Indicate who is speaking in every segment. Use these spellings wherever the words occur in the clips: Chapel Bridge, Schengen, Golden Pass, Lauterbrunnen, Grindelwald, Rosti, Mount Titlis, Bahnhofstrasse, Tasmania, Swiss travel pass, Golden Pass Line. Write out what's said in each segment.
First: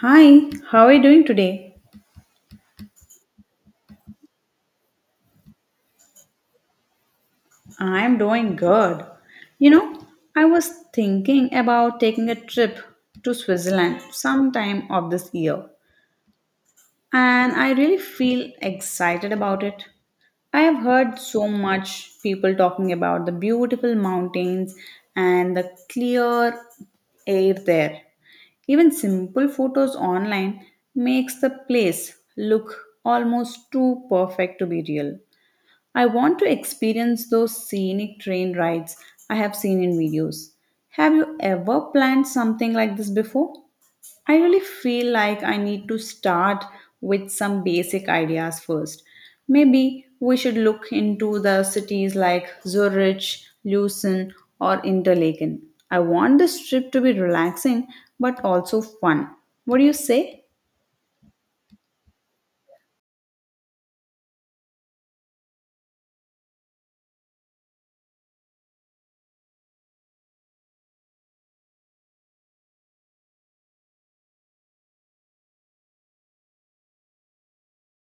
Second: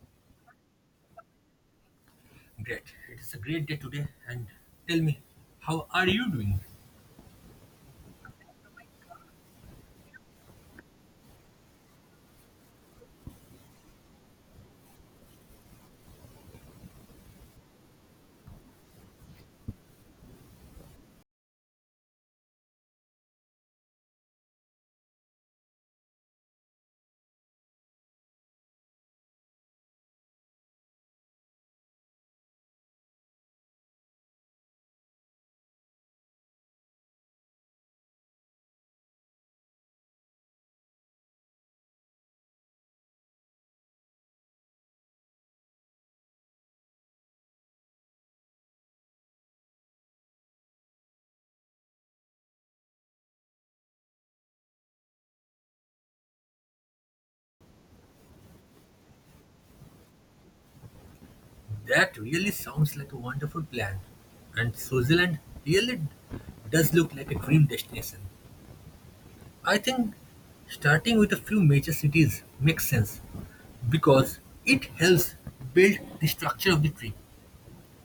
Speaker 1: Hi, how are you doing today?
Speaker 2: Great. It is a great day today. And tell me, how are you doing?
Speaker 1: I'm doing good. You know, I was thinking about taking a trip to Switzerland sometime of this year, and I really feel excited about it. I have heard so much people talking about the beautiful mountains and the clear air there. Even simple photos online makes the place look almost too perfect to be real. I want to experience those scenic train rides I have seen in videos. Have you ever planned something like this before? I really feel like I need to start with some basic ideas first. Maybe we should look into the cities like Zurich, Lucerne, or Interlaken. I want this trip to be relaxing but also fun. What do you say?
Speaker 2: That really sounds like a wonderful plan. And Switzerland really does look like a dream destination. I think starting with a few major cities makes sense because it helps build the structure of the trip.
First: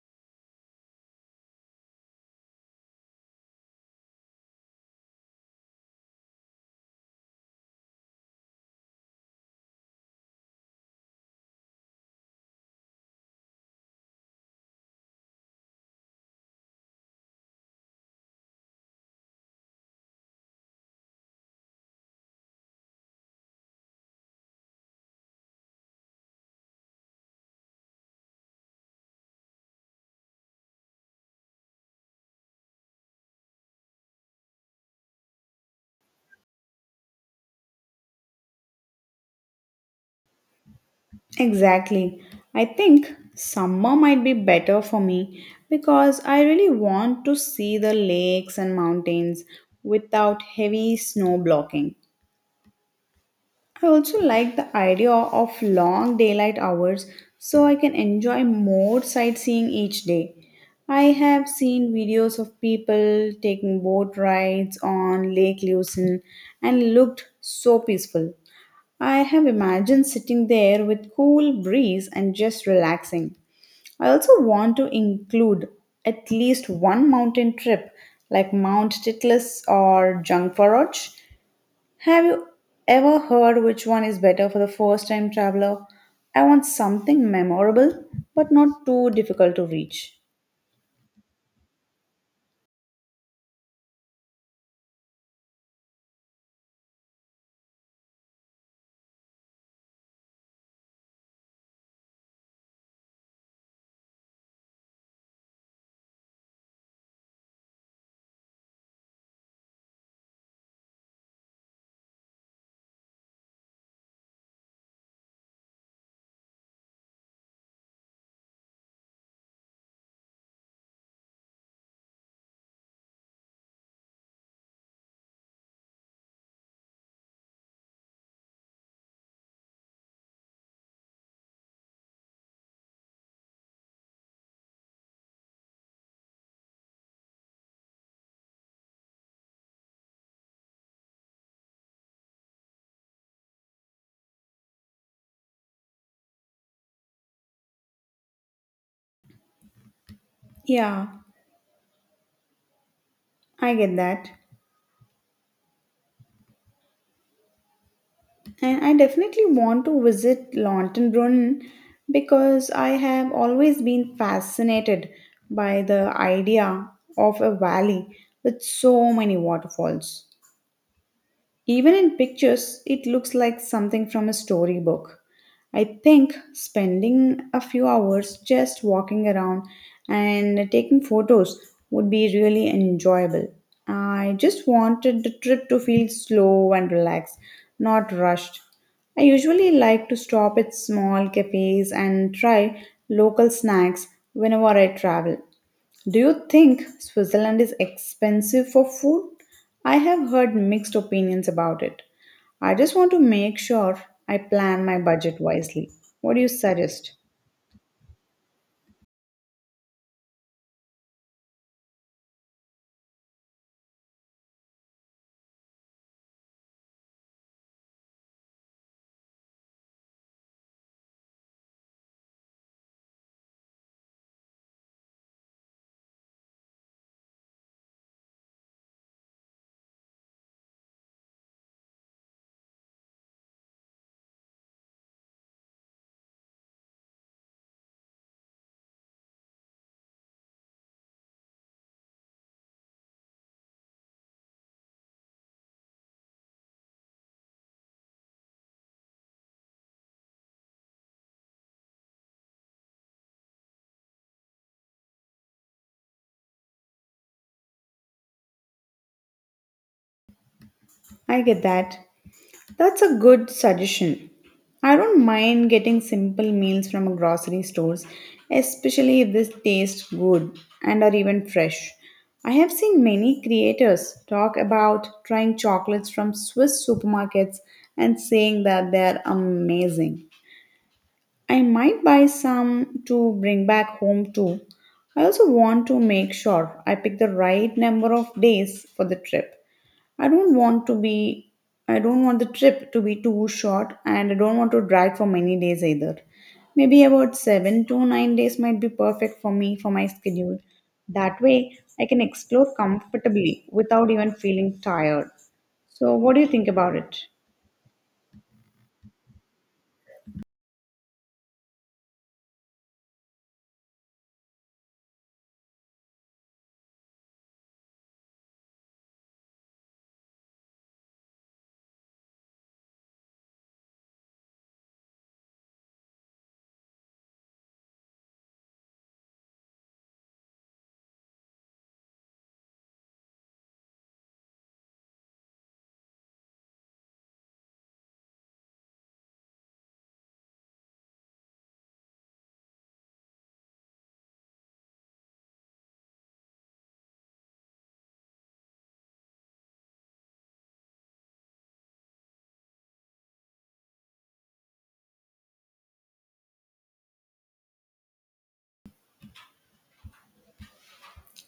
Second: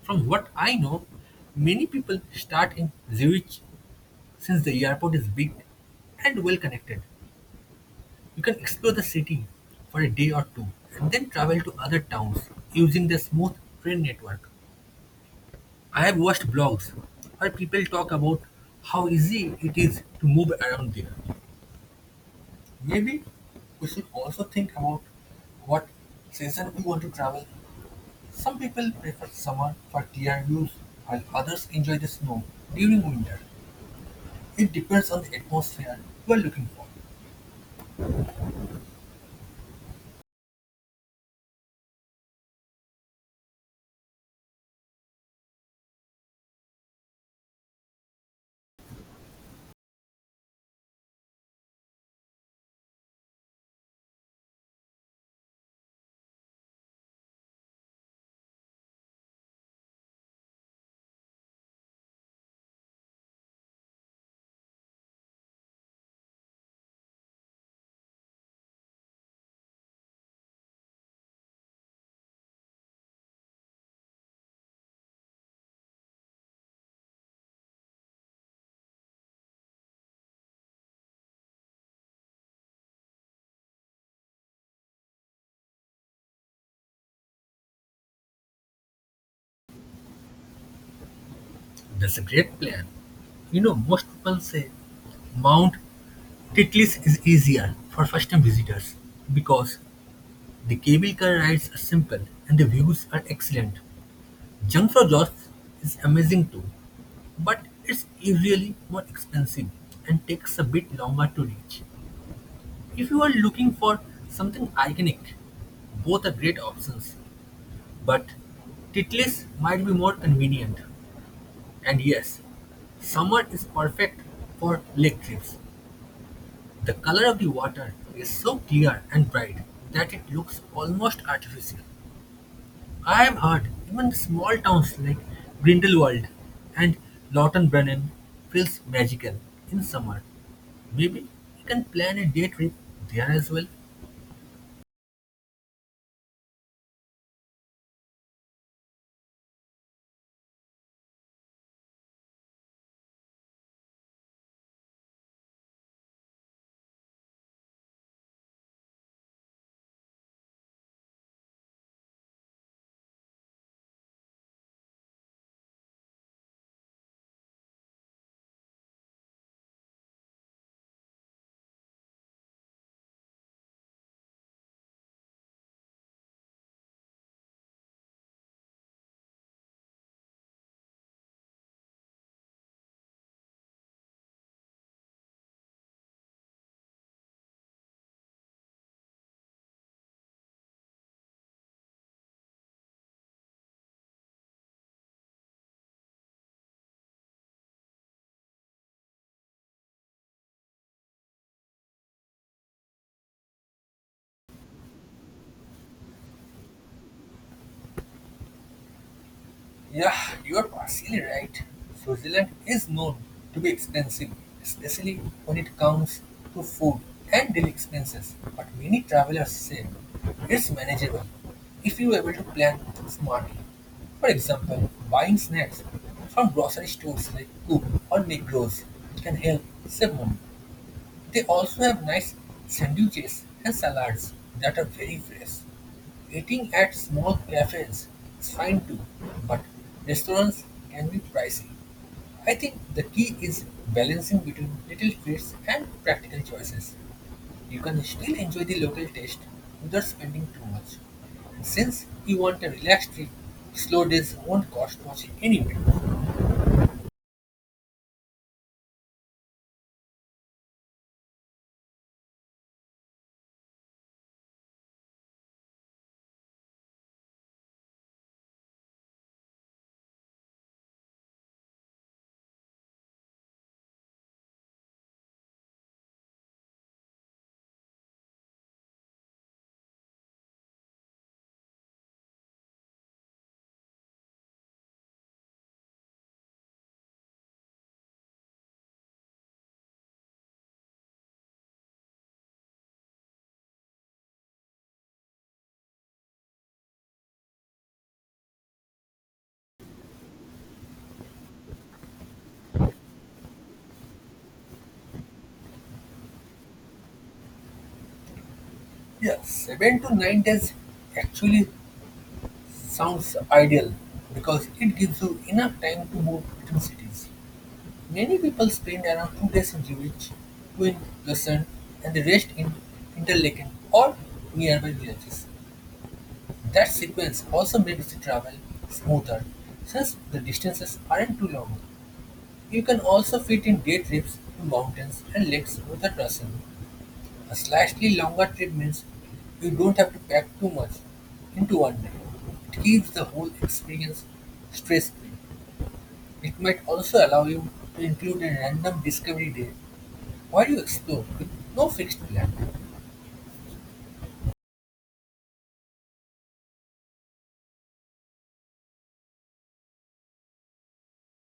Speaker 2: From what I know, many people start in Zurich since the airport is big and well connected. You can explore the city for a day or two and then travel to other towns using the smooth train network. I have watched blogs where people talk about how easy it is to move around there. Maybe we should also think about what season we want to travel. Some people prefer summer for clear views while others enjoy the snow during winter. It depends on the atmosphere you are looking for.
Speaker 1: Exactly. I think summer might be better for me because I really want to see the lakes and mountains without heavy snow blocking. I also like the idea of long daylight hours so I can enjoy more sightseeing each day. I have seen videos of people taking boat rides on Lake Lucerne and looked so peaceful. I have imagined sitting there with cool breeze and just relaxing. I also want to include at least one mountain trip like Mount Titlis or Jungfraujoch. Have you ever heard which one is better for the first time traveler? I want something memorable but not too difficult to reach.
Speaker 2: That's a great plan. You know, most people say Mount Titlis is easier for first-time visitors because the cable car rides are simple and the views are excellent. Jungfraujoch is amazing too, but it's usually more expensive and takes a bit longer to reach. If you are looking for something iconic, both are great options, but Titlis might be more convenient. And yes, summer is perfect for lake trips. The color of the water is so clear and bright that it looks almost artificial. I have heard even the small towns like Grindelwald and Lautenbrunnen feels magical in summer. Maybe we can plan a day trip there as well.
Speaker 1: Yeah, I get that. And I definitely want to visit Lautenbrunnen because I have always been fascinated by the idea of a valley with so many waterfalls. Even in pictures, it looks like something from a storybook. I think spending a few hours just walking around and taking photos would be really enjoyable. I just wanted the trip to feel slow and relaxed, not rushed. I usually like to stop at small cafes and try local snacks whenever I travel. Do you think Switzerland is expensive for food? I have heard mixed opinions about it. I just want to make sure I plan my budget wisely. What do you suggest?
Speaker 2: Yeah, you're partially right. Switzerland is known to be expensive, especially when it comes to food and daily expenses. But many travelers say it's manageable if you are able to plan smartly. For example, buying snacks from grocery stores like Coop or Migros can help save money. They also have nice sandwiches and salads that are very fresh. Eating at small cafes is fine too, but restaurants can be pricey. I think the key is balancing between little treats and practical choices. You can still enjoy the local taste without spending too much. Since you want a relaxed trip, slow days won't cost much anyway.
Speaker 1: I get that. That's a good suggestion. I don't mind getting simple meals from grocery stores, especially if they taste good and are even fresh. I have seen many creators talk about trying chocolates from Swiss supermarkets and saying that they are amazing. I might buy some to bring back home too. I also want to make sure I pick the right number of days for the trip. I don't want to be I don't want the trip to be too short and I don't want to drag for many days either. Maybe about 7 to 9 days might be perfect for me for my schedule. That way I can explore comfortably without even feeling tired. So what do you think about it?
Speaker 2: Yeah, 7 to 9 days actually sounds ideal because it gives you enough time to move between cities. Many people spend around 2 days in Zurich, two in Lausanne, and the rest in Interlaken or nearby villages. That sequence also makes the travel smoother since the distances aren't too long. You can also fit in day trips to mountains and lakes without rushing. A slightly longer trip means you don't have to pack too much into one day. It keeps the whole experience stress-free. It might also allow you to include a random discovery day where you explore with no fixed plan.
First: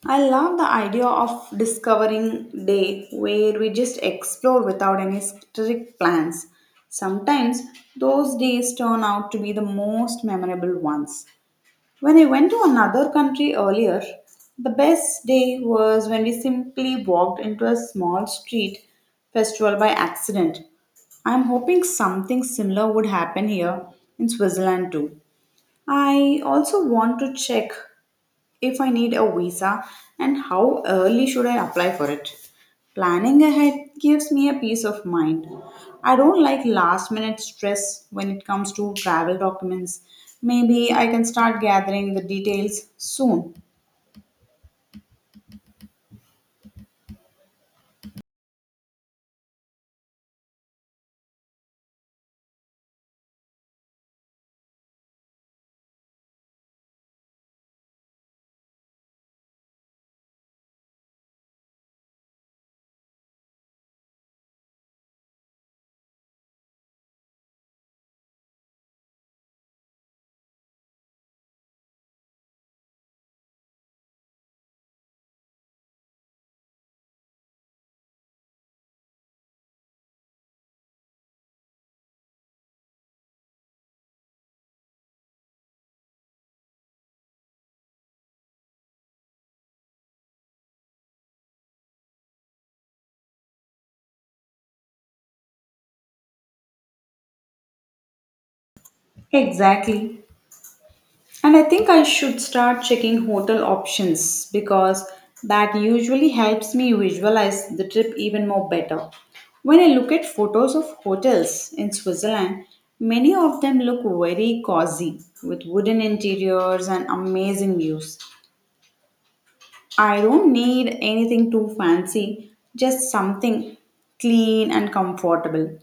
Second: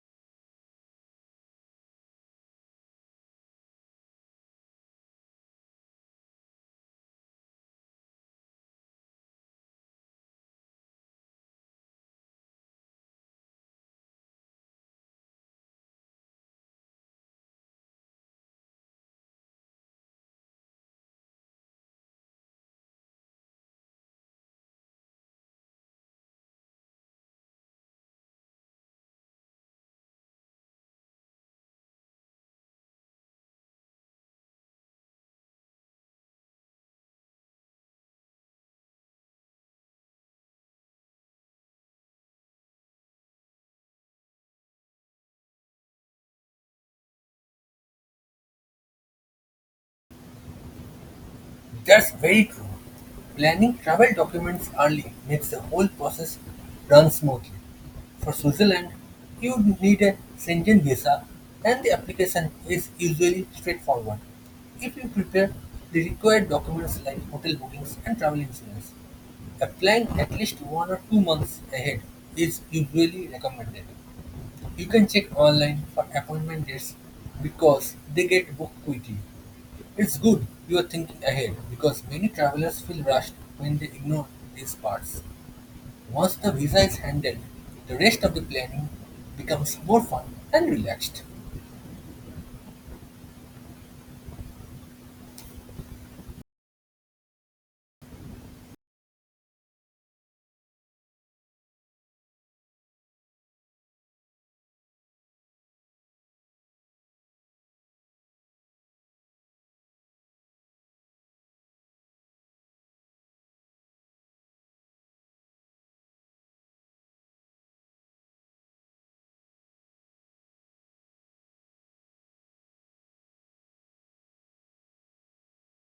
Speaker 1: I love the idea of discovering day where we just explore without any strict plans. Sometimes those days turn out to be the most memorable ones. When I went to another country earlier, the best day was when we simply walked into a small street festival by accident. I'm hoping something similar would happen here in Switzerland too. I also want to check if I need a visa and how early should I apply for it. Planning ahead gives me a peace of mind. I don't like last minute stress when it comes to travel documents. Maybe I can start gathering the details soon.
Speaker 2: That's very true. Planning travel documents early makes the whole process run smoothly. For Switzerland, you need a Schengen visa and the application is usually straightforward. If you prepare the required documents like hotel bookings and travel insurance, applying at least 1 or 2 months ahead is usually recommended. You can check online for appointment dates because they get booked quickly. It's good you are thinking ahead because many travelers feel rushed when they ignore these parts. Once the visa is handled, the rest of the planning becomes more fun and relaxed.
Speaker 1: Exactly. And I think I should start checking hotel options because that usually helps me visualize the trip even more better. When I look at photos of hotels in Switzerland, many of them look very cozy with wooden interiors and amazing views. I don't need anything too fancy, just something clean and comfortable.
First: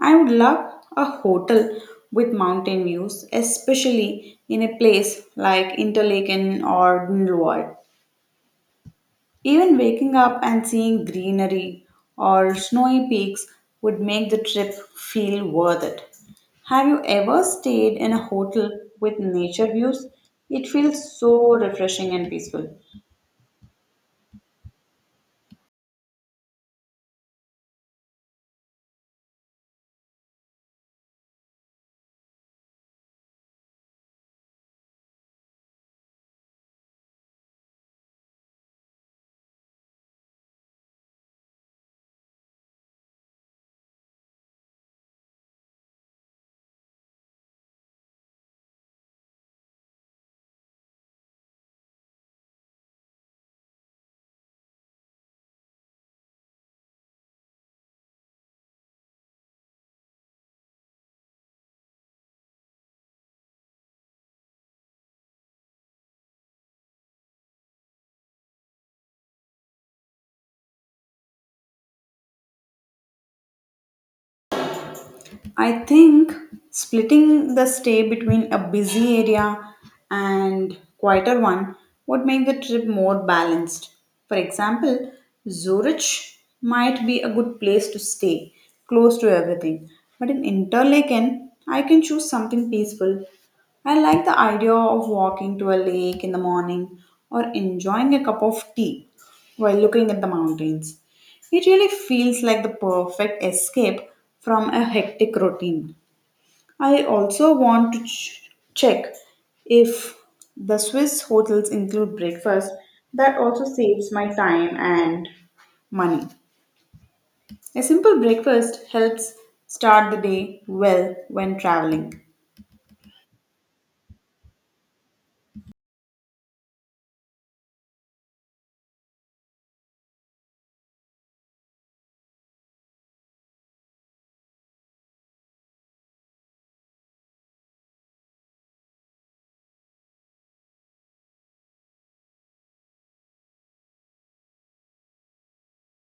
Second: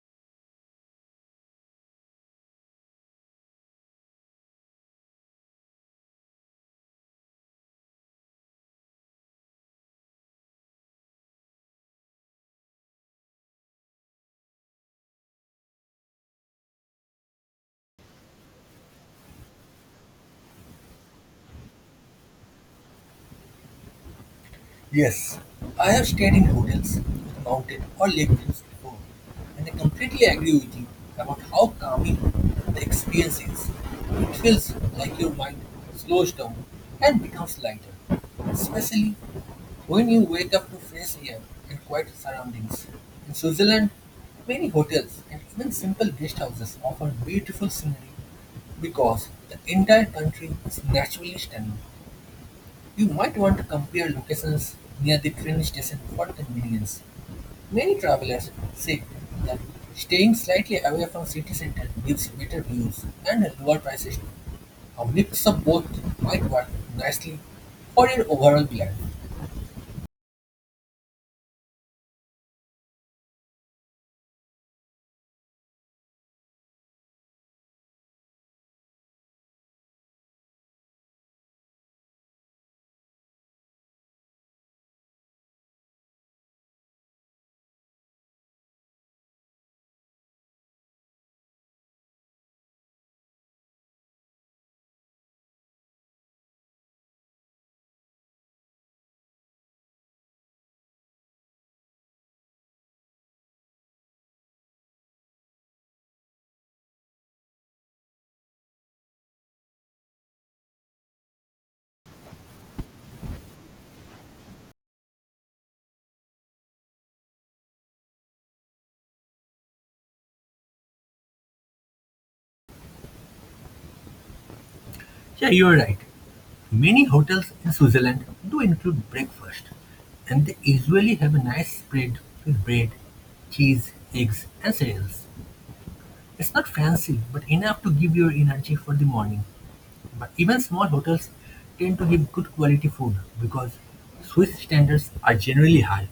Speaker 1: I would love a hotel with mountain views, especially in a place like Interlaken or Grindelwald. Even waking up and seeing greenery or snowy peaks would make the trip feel worth it. Have you ever stayed in a hotel with nature views? It feels so refreshing and peaceful.
Speaker 2: Yes, I have stayed in hotels, mountain or lake views before, and I completely agree with you about how calming the experience is. It feels like your mind slows down and becomes lighter, especially when you wake up to fresh air and quiet surroundings. In Switzerland, many hotels and even simple guest houses offer beautiful scenery because the entire country is naturally stunning. You might want to compare locations near the train station for convenience. Many travelers say that staying slightly away from city center gives better views and lower prices. A mix of both might work nicely for your overall plan.
Speaker 1: I think splitting the stay between a busy area and quieter one would make the trip more balanced. For example, Zurich might be a good place to stay, close to everything. But in Interlaken, I can choose something peaceful. I like the idea of walking to a lake in the morning or enjoying a cup of tea while looking at the mountains. It really feels like the perfect escape from a hectic routine. I also want to check if the Swiss hotels include breakfast. That also saves my time and money. A simple breakfast helps start the day well when traveling.
Speaker 2: Yeah, you're right. Many hotels in Switzerland do include breakfast, and they usually have a nice spread with bread, cheese, eggs, and cereals. It's not fancy, but enough to give your energy for the morning. But even small hotels tend to give good quality food because Swiss standards are generally high.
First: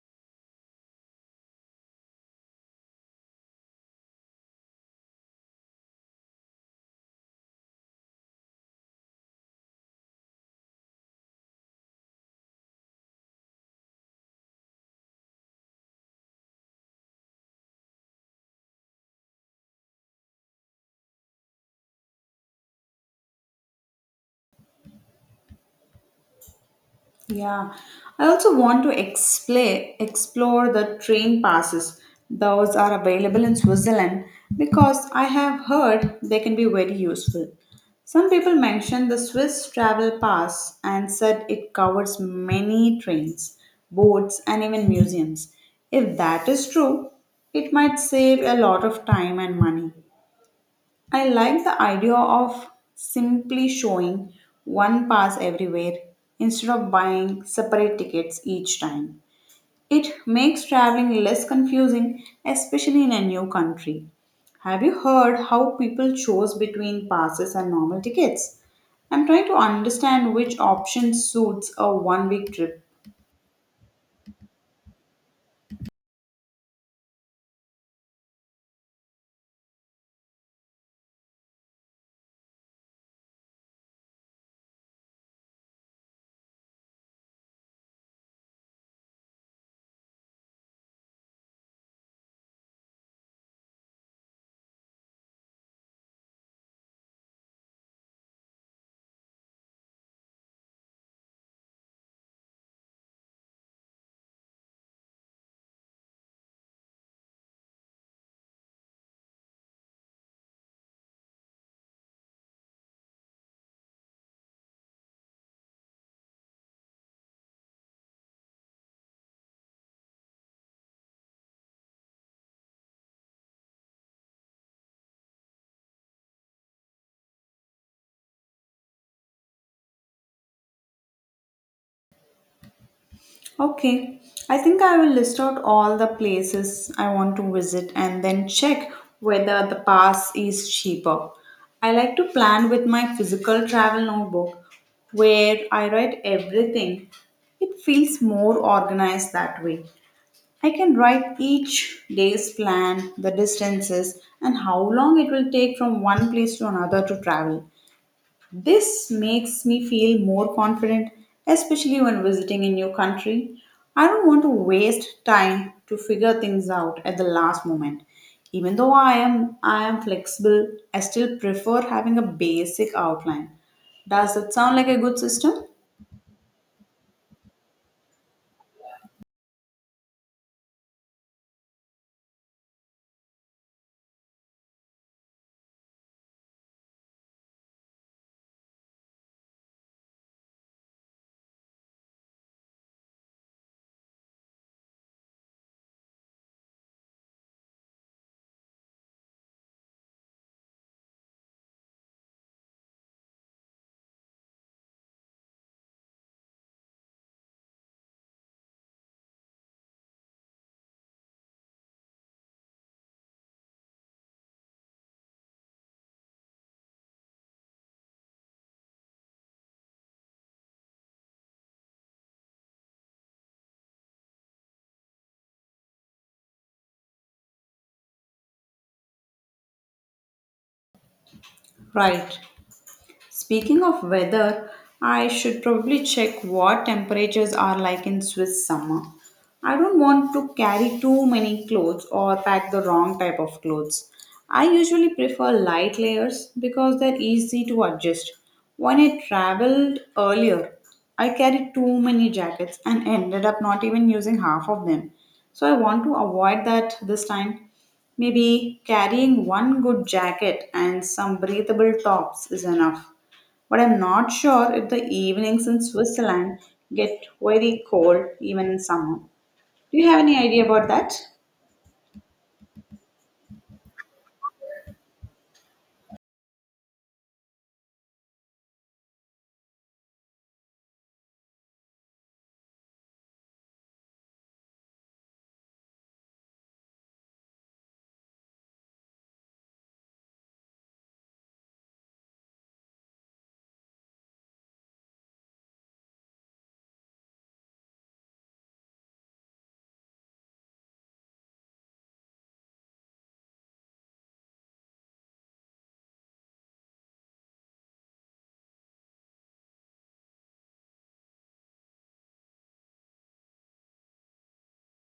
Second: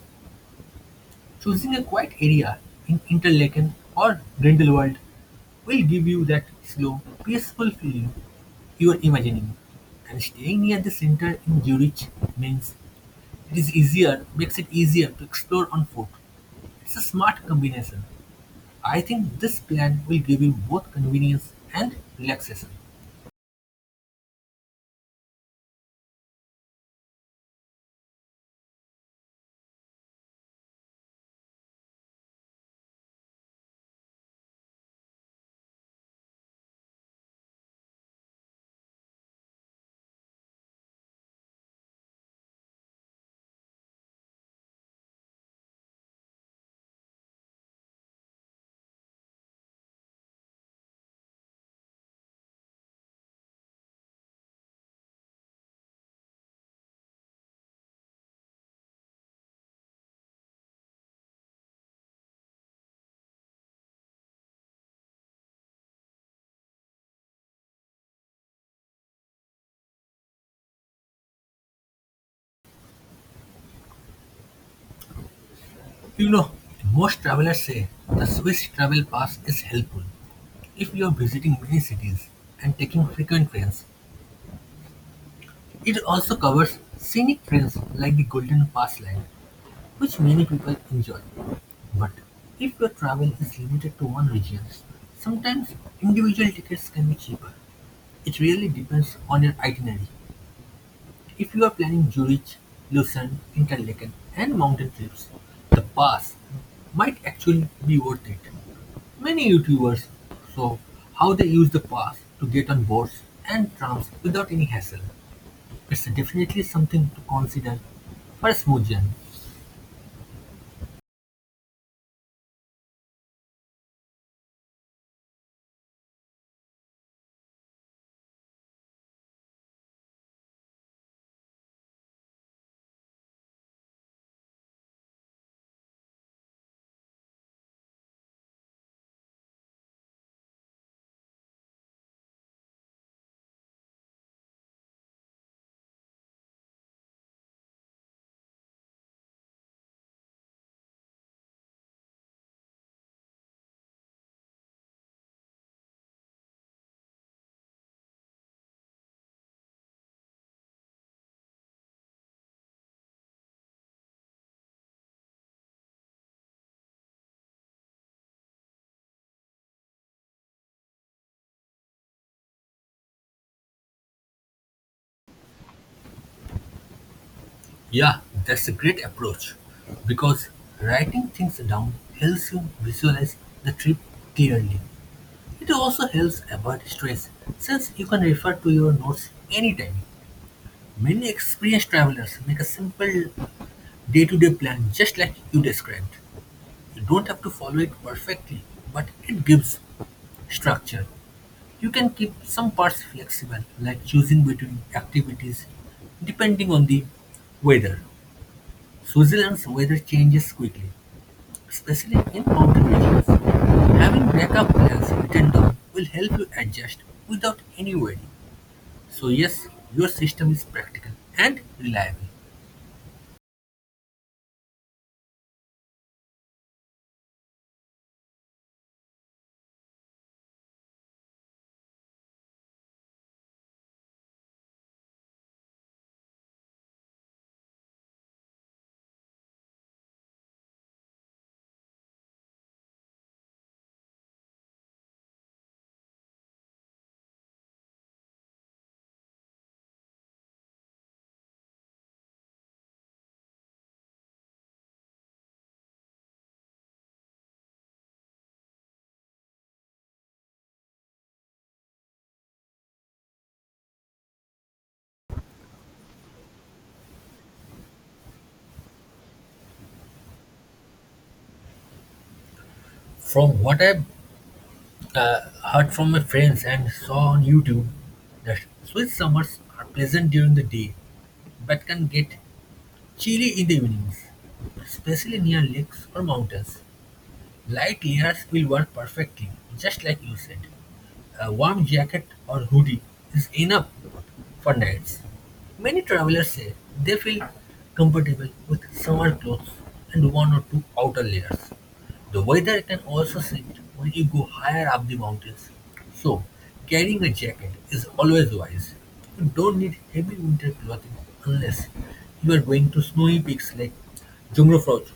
Speaker 2: Choosing a quiet area in Interlaken or Grindelwald will give you that slow, peaceful feeling you are imagining. And staying near the center in Zurich means makes it easier to explore on foot. It's a smart combination. I think this plan will give you both convenience and relaxation.
Speaker 1: Yeah, I also want to explain explore the train passes. Those are available in Switzerland because I have heard they can be very useful. Some people mentioned the Swiss travel pass and said it covers many trains, boats, and even museums. If that is true, it might save a lot of time and money. I like the idea of simply showing one pass everywhere instead of buying separate tickets each time. It makes traveling less confusing, especially in a new country. Have you heard how people chose between passes and normal tickets? I'm trying to understand which option suits a one week trip.
Speaker 2: You know, most travelers say the Swiss travel pass is helpful. If you are visiting many cities and taking frequent trains, it also covers scenic trails like the Golden Pass Line, which many people enjoy. But if your travel is limited to one region, sometimes individual tickets can be cheaper. It really depends on your itinerary. If you are planning Zurich, Lucerne, Interlaken and mountain trips, the pass might actually be worth it. Many YouTubers show how they use the pass to get on boats and trams without any hassle. It's definitely something to consider for a smooth journey.
Speaker 1: Okay, I think I will list out all the places I want to visit and then check whether the pass is cheaper. I like to plan with my physical travel notebook where I write everything. It feels more organized that way. I can write each day's plan, the distances, and how long it will take from one place to another to travel. This makes me feel more confident, especially when visiting a new country. I don't want to waste time to figure things out at the last moment. Even though I am flexible, I still prefer having a basic outline. Does that sound like a good system?
Speaker 2: Yeah, that's a great approach because writing things down helps you visualize the trip clearly. It also helps avoid stress since you can refer to your notes anytime. Many experienced travelers make a simple day-to-day plan just like you described. You don't have to follow it perfectly, but it gives structure. You can keep some parts flexible, like choosing between activities depending on the weather. Switzerland's weather changes quickly, especially in mountain regions. Having backup plans written down will help you adjust without any worry. So yes, your system is practical and reliable.
Speaker 1: Right. Speaking of weather, I should probably check what temperatures are like in Swiss summer. I don't want to carry too many clothes or pack the wrong type of clothes. I usually prefer light layers because they're easy to adjust. When I traveled earlier, I carried too many jackets and ended up not even using half of them. So I want to avoid that this time. Maybe carrying one good jacket and some breathable tops is enough. But I'm not sure if the evenings in Switzerland get very cold even in summer. Do you have any idea about that?
Speaker 2: From what I've heard from my friends and saw on YouTube that Swiss summers are pleasant during the day but can get chilly in the evenings, especially near lakes or mountains. Light layers will work perfectly, just like you said. A warm jacket or hoodie is enough for nights. Many travelers say they feel comfortable with summer clothes and one or two outer layers. The weather can also shift when you go higher up the mountains, so carrying a jacket is always wise. You don't need heavy winter clothing unless you are going to snowy peaks like Jumrafroch.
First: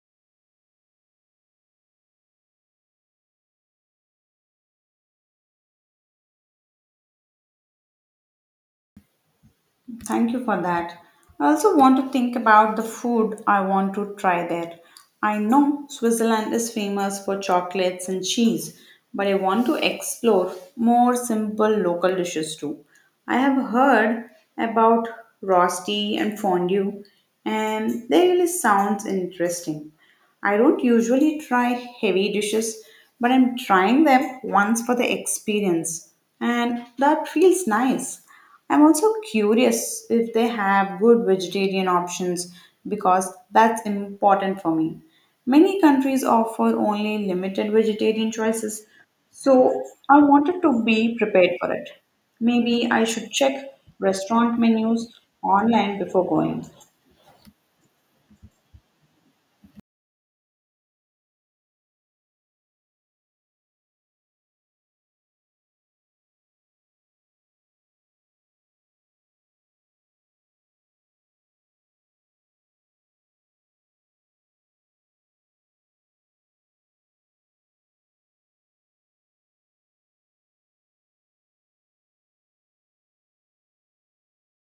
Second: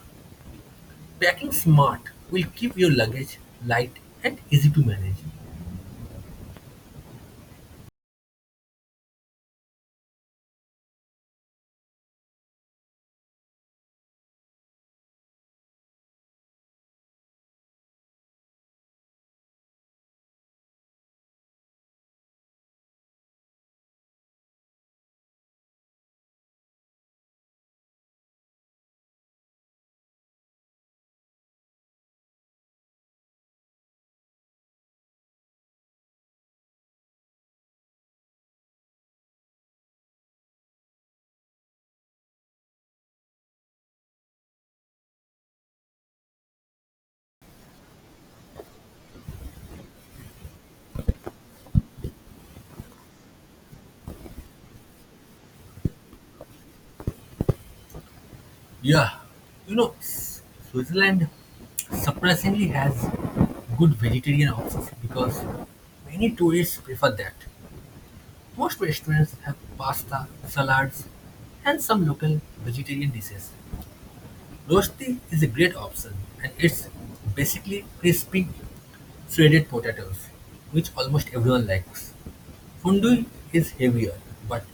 Speaker 2: Packing smart will keep your luggage light and easy to manage.
Speaker 1: Thank you for that. I also want to think about the food I want to try there. I know Switzerland is famous for chocolates and cheese, but I want to explore more simple local dishes too. I have heard about rosti and fondue, and they really sounds interesting. I don't usually try heavy dishes, but I'm trying them once for the experience, and that feels nice. I'm also curious if they have good vegetarian options because that's important for me. Many countries offer only limited vegetarian choices, so I wanted to be prepared for it. Maybe I should check restaurant menus online before going.
Speaker 2: Yeah, you know, Switzerland surprisingly has good vegetarian options because many tourists prefer that. Most restaurants have pasta, salads, and some local vegetarian dishes. Rosti is a great option and it's basically crispy shredded potatoes, which almost everyone likes. Fondue is heavier, but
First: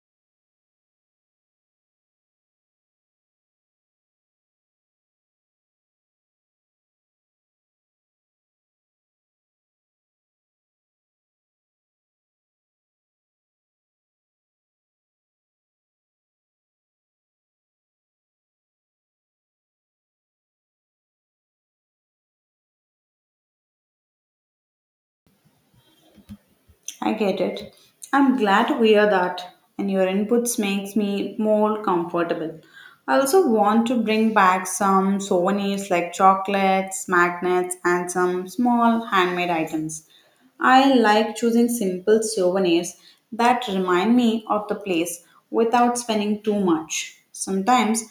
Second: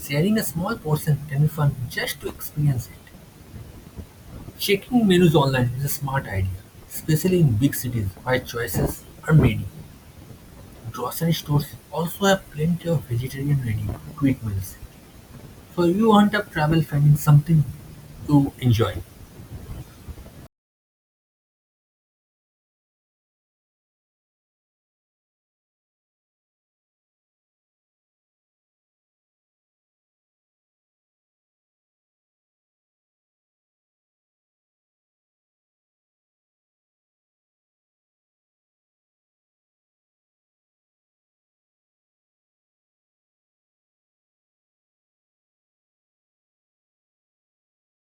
Speaker 2: sharing a small portion can be fun just to experience it. Checking menus online is a smart idea, especially in big cities where choices are many. Grocery stores also have plenty of vegetarian ready quick meals, so you won't have trouble finding something to enjoy.
Speaker 1: I get it. I'm glad to hear that, and your inputs makes me more comfortable. I also want to bring back some souvenirs like chocolates, magnets, and some small handmade items. I like choosing simple souvenirs that remind me of the place without spending too much. Sometimes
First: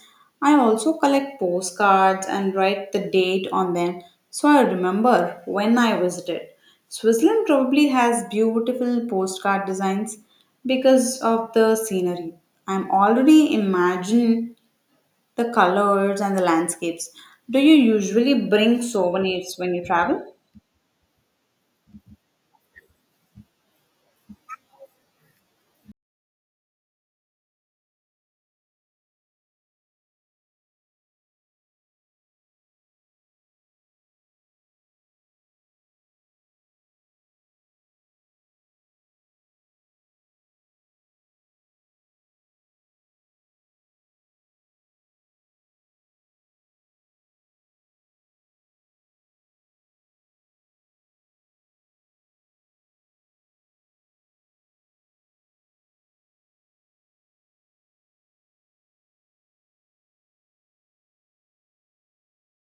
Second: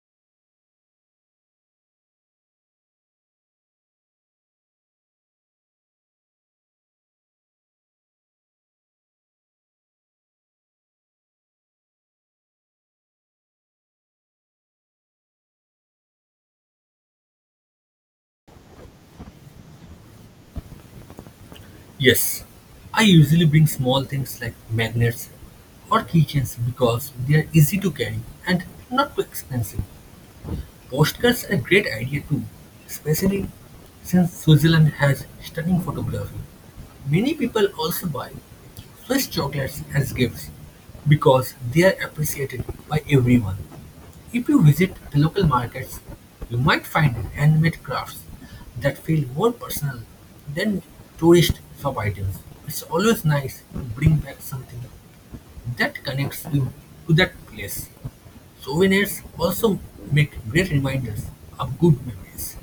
Speaker 1: I also collect postcards and write the date on them so I remember when I visited. Switzerland probably has beautiful postcard designs because of the scenery. I'm already imagining the colors and the landscapes. Do you usually bring souvenirs when you travel?
Speaker 2: Yes, I usually bring small things like magnets or keychains because they are easy to carry and not too expensive. Postcards are a great idea too, especially since Switzerland has stunning photography. Many people also buy Swiss chocolates as gifts because they are appreciated by everyone. If you visit the local markets, you might find handmade crafts that feel more personal than tourist shop items. It's always nice to bring back something that connects you to that place. Souvenirs also make great reminders of good memories.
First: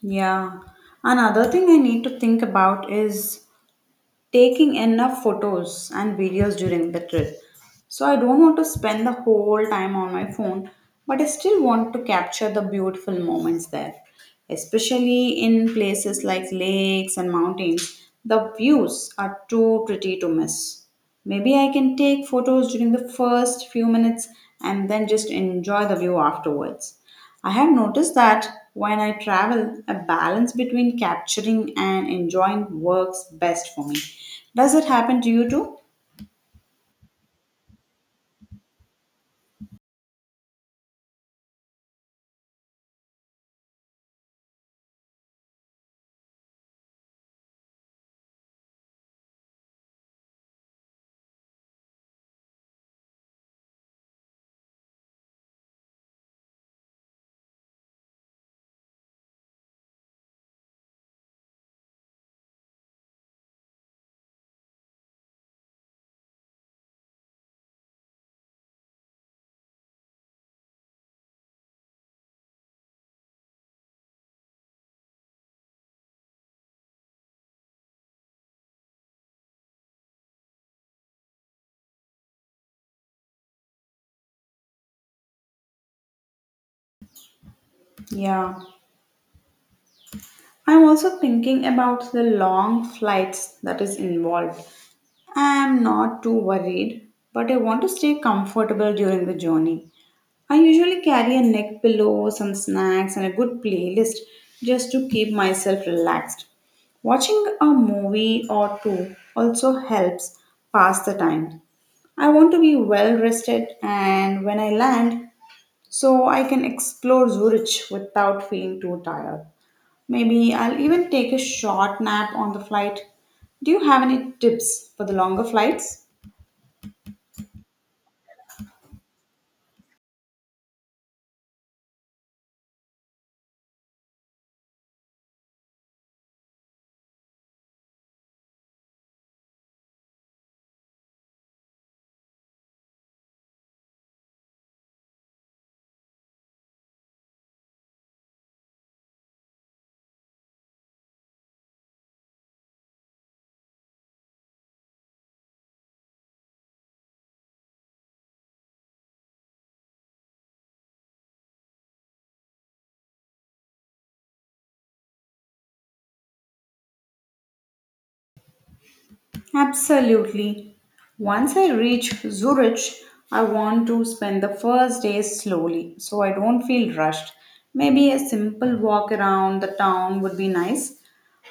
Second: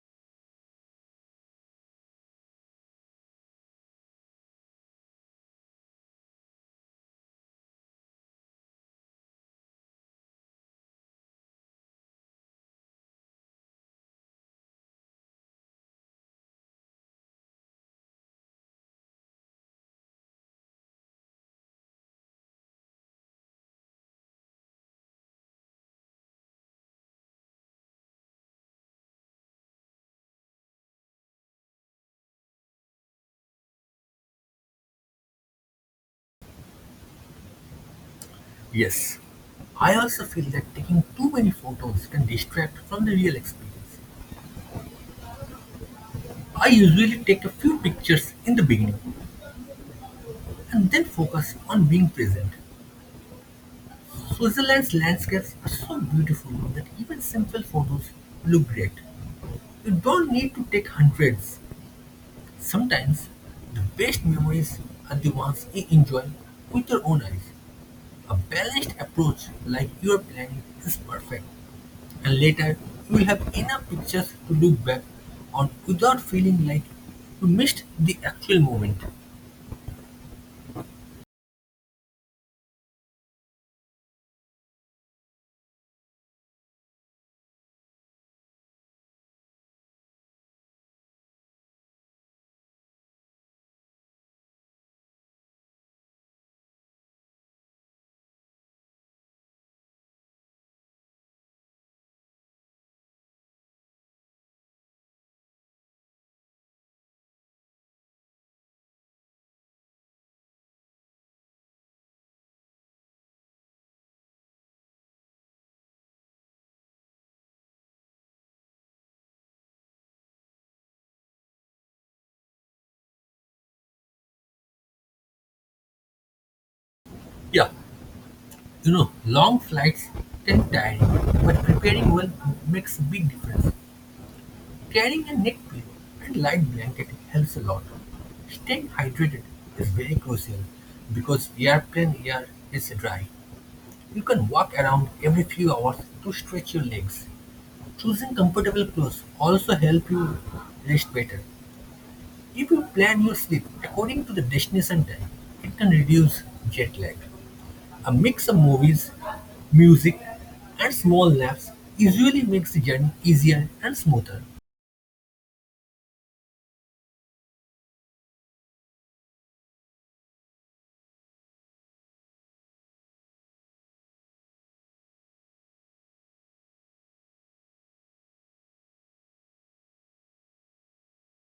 Speaker 1: Yeah. Another thing I need to think about is taking enough photos and videos during the trip. So I don't want to spend the whole time on my phone, but I still want to capture the beautiful moments there. Especially in places like lakes and mountains, the views are too pretty to miss. Maybe I can take photos during the first few minutes and then just enjoy the view afterwards. I have noticed that when I travel, a balance between capturing and enjoying works best for me. Does it happen to you too?
Speaker 2: Yes, I also feel that taking too many photos can distract from the real experience. I usually take a few pictures in the beginning and then focus on being present. Switzerland's landscapes are so beautiful that even simple photos look great. You don't need to take hundreds. Sometimes the best memories are the ones you enjoy with your own eyes. A balanced approach like your are planning is perfect, and later you'll have enough pictures to look back on without feeling like you missed the actual moment.
Speaker 1: Yeah. I'm also thinking about the long flights that is involved. I am not too worried, but I want to stay comfortable during the journey. I usually carry a neck pillow, some snacks, and a good playlist just to keep myself relaxed. Watching a movie or two also helps pass the time. I want to be well rested and when I land, so I can explore Zurich without feeling too tired. Maybe I'll even take a short nap on the flight. Do you have any tips for the longer flights?
Speaker 2: Yeah, you know, long flights can tiring, but preparing well makes a big difference. Carrying a neck pillow and light blanket helps a lot. Staying hydrated is very crucial because airplane air is dry. You can walk around every few hours to stretch your legs. Choosing comfortable clothes also help you rest better. If you plan your sleep according to the destination time, it can reduce jet lag. A mix of movies, music, and small naps usually makes the journey easier and smoother.
Speaker 1: Absolutely. Once I reach Zurich, I want to spend the first days slowly so I don't feel rushed. Maybe a simple walk around the town would be nice.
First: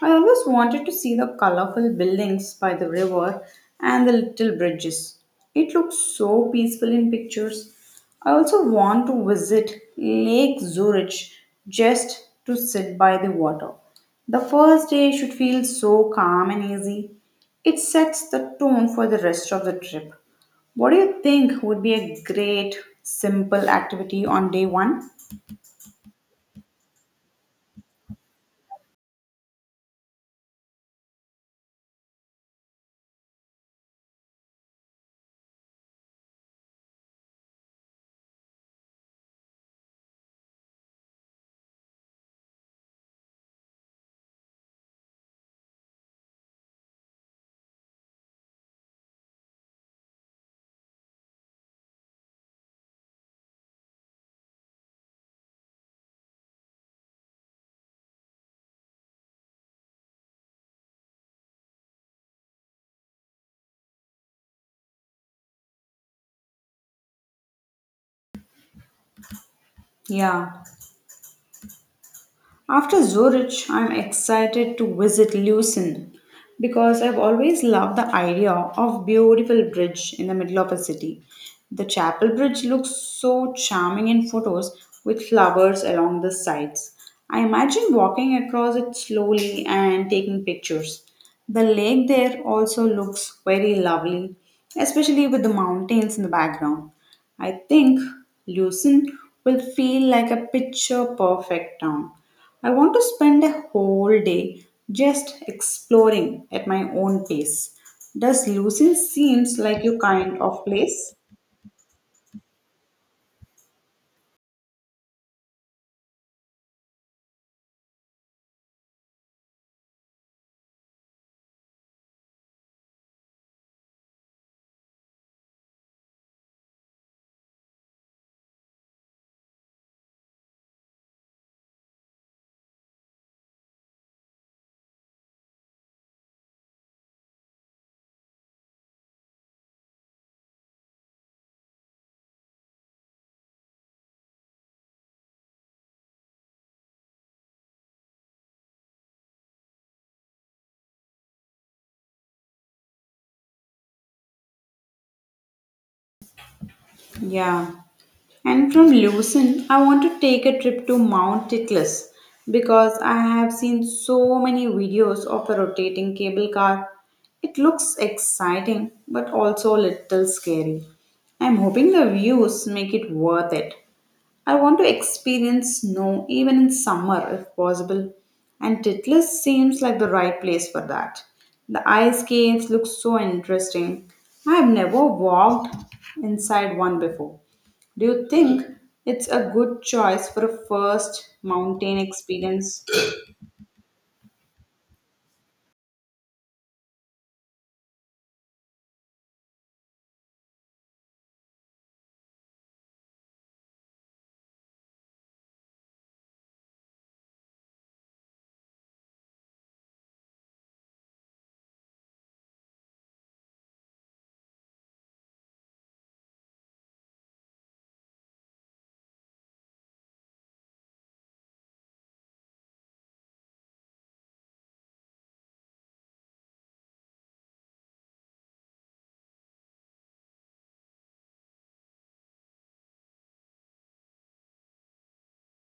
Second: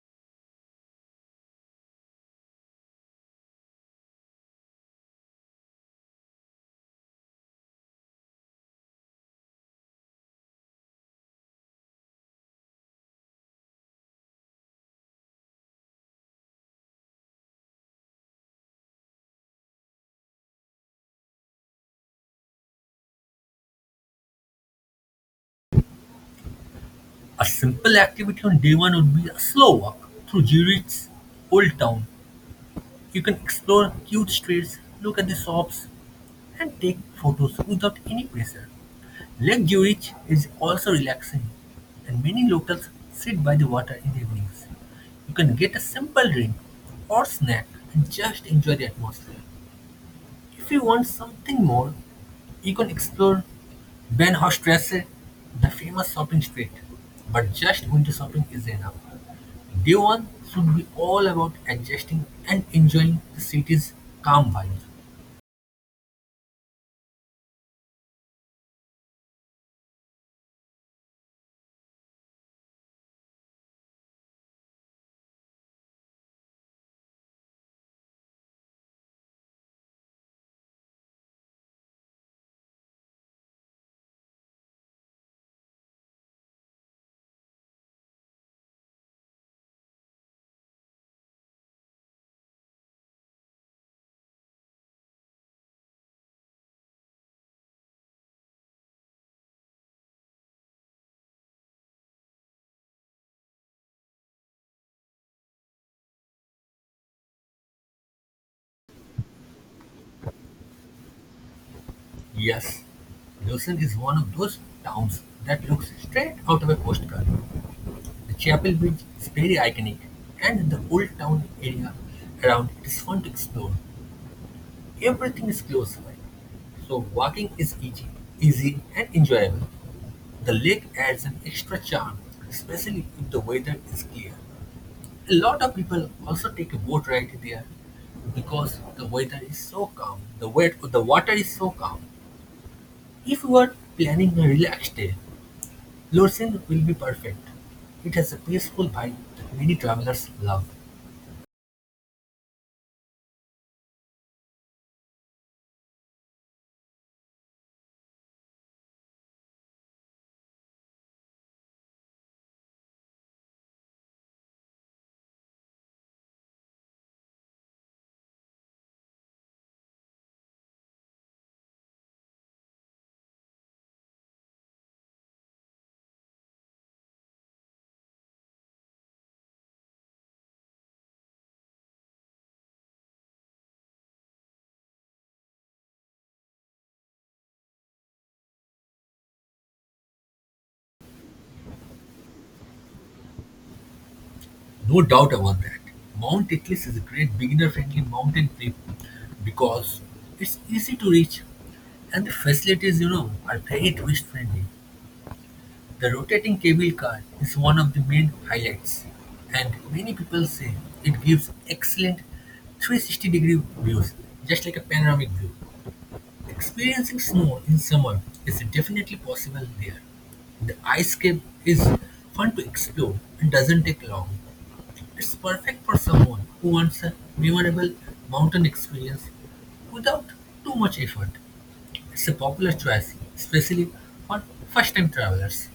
Speaker 1: I always wanted to see the colorful buildings by the river and the little bridges. It looks so peaceful in pictures. I also want to visit Lake Zurich just to sit by the water. The first day should feel so calm and easy. It sets the tone for the rest of the trip. What do you think would be a great, simple activity on day one?
Speaker 2: A simple activity on day one would be a slow walk through Zurich's old town. You can explore cute streets, look at the shops, and take photos without any pressure. Lake Zurich is also relaxing and many locals sit by the water in the evenings. You can get a simple drink or snack and just enjoy the atmosphere. If you want something more, you can explore Bahnhofstrasse, the famous shopping street. But just winter shopping is enough. Day one should be all about adjusting and enjoying the city's calm vibe.
Speaker 1: Yeah. After Zurich, I'm excited to visit Lucerne because I've always loved the idea of beautiful bridge in the middle of a city. The chapel bridge looks so charming in photos with flowers along the sides. I imagine walking across it slowly and taking pictures. The lake there also looks very lovely, especially with the mountains in the background. I think Lucerne will feel like a picture perfect town. I want to spend a whole day just exploring at my own pace. Does Lucerne seems like your kind of place?
Speaker 2: Yes, Lausanne is one of those towns that looks straight out of a postcard. The Chapel Bridge is very iconic, and the old town area around it is fun to explore. Everything is close by, so walking is easy and enjoyable. The lake adds an extra charm, especially if the weather is clear. A lot of people also take a boat ride there because the weather is so calm. The water is so calm. If you are planning a relaxed day, Lursin will be perfect. It has a peaceful vibe that many travelers love.
Speaker 1: Yeah. And from Lucerne, I want to take a trip to Mount Titlis because I have seen so many videos of a rotating cable car. It looks exciting but also a little scary. I'm hoping the views make it worth it. I want to experience snow even in summer if possible, and Titlis seems like the right place for that. The ice caves look so interesting. I have never walked inside one before. Do you think it's a good choice for a first mountain experience?
Speaker 2: No doubt about that. Mount Itlis is a great beginner-friendly mountain trip because it's easy to reach and the facilities, you know, are very tourist-friendly. The rotating cable car is one of the main highlights, and many people say it gives excellent 360-degree views, just like a panoramic view. Experiencing snow in summer is definitely possible there. The ice cave is fun to explore and doesn't take long. It's perfect for someone who wants a memorable mountain experience without too much effort. It's a popular choice, especially for first time travelers.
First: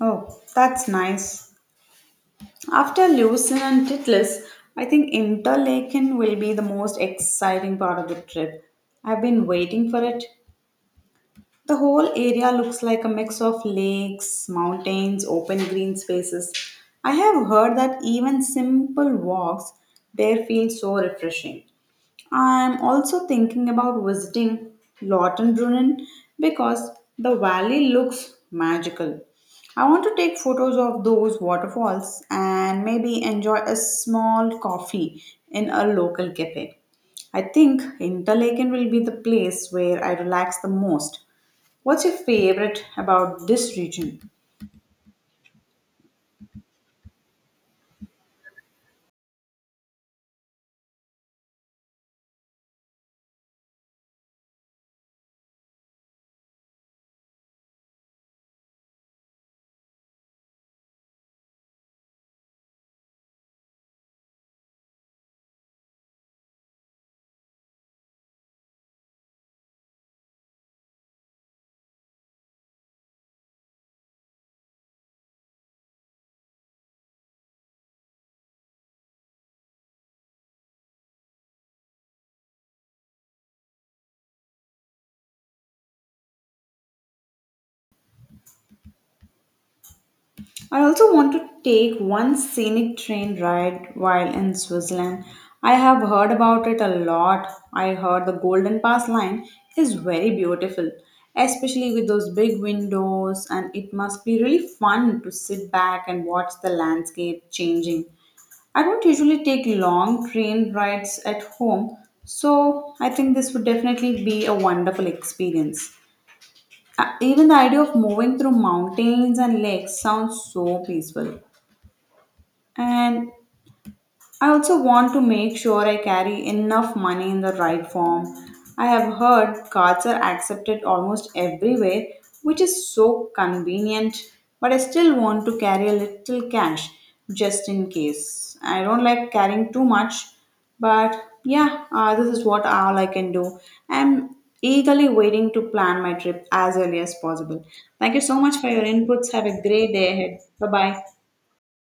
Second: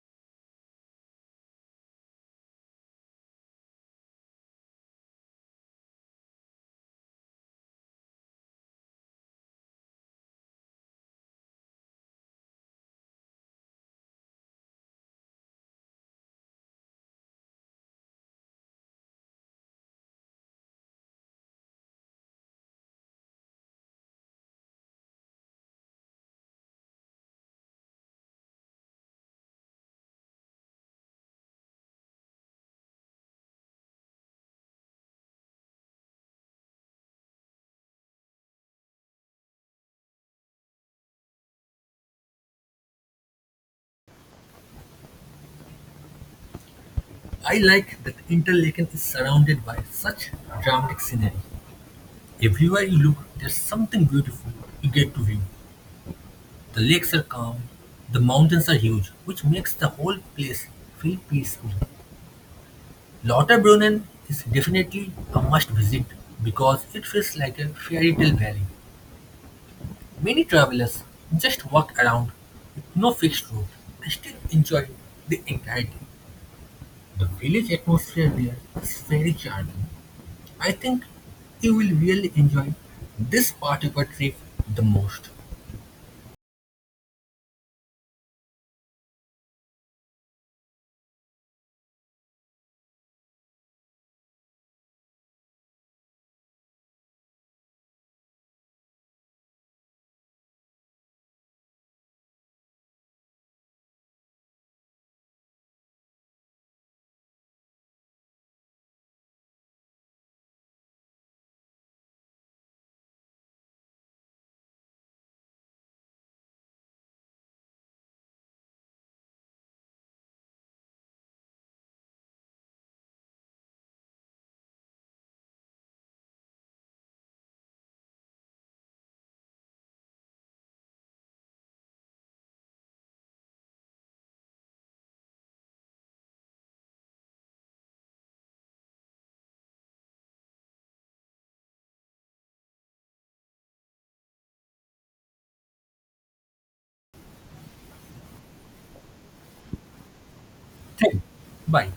Speaker 1: Oh, that's nice. After Lucerne and Titlis, I think Interlaken will be the most exciting part of the trip. I've been waiting for it. The whole area looks like a mix of lakes, mountains, open green spaces. I have heard that even simple walks there feel so refreshing. I'm also thinking about visiting Lautenbrunnen because the valley looks magical. I want to take photos of those waterfalls and maybe enjoy a small coffee in a local cafe. I think Interlaken will be the place where I relax the most. What's your favorite about this region?
Speaker 2: I like that Interlaken is surrounded by such dramatic scenery. Everywhere you look, there's something beautiful you get to view. The lakes are calm, the mountains are huge, which makes the whole place feel peaceful. Lauterbrunnen is definitely a must visit because it feels like a fairy tale valley. Many travelers just walk around with no fixed route and still enjoy the entirety. The village atmosphere there is very charming. I think you will really enjoy this part of our trip the most.
Speaker 1: I also want to take one scenic train ride while in Switzerland. I have heard about it a lot. I heard the Golden Pass line is very beautiful, especially with those big windows, and it must be really fun to sit back and watch the landscape changing. I don't usually take long train rides at home, so I think this would definitely be a wonderful experience. Even the idea of moving through mountains and lakes sounds so peaceful. And I also want to make sure I carry enough money in the right form. I have heard cards are accepted almost everywhere, which is so convenient, but I still want to carry a little cash just in case. I don't like carrying too much, but yeah, this is what all I can do. I'm eagerly waiting to plan my trip as early as possible. Thank you so much for your inputs. Have a great day ahead. Bye bye.
Speaker 2: Thank you. Bye.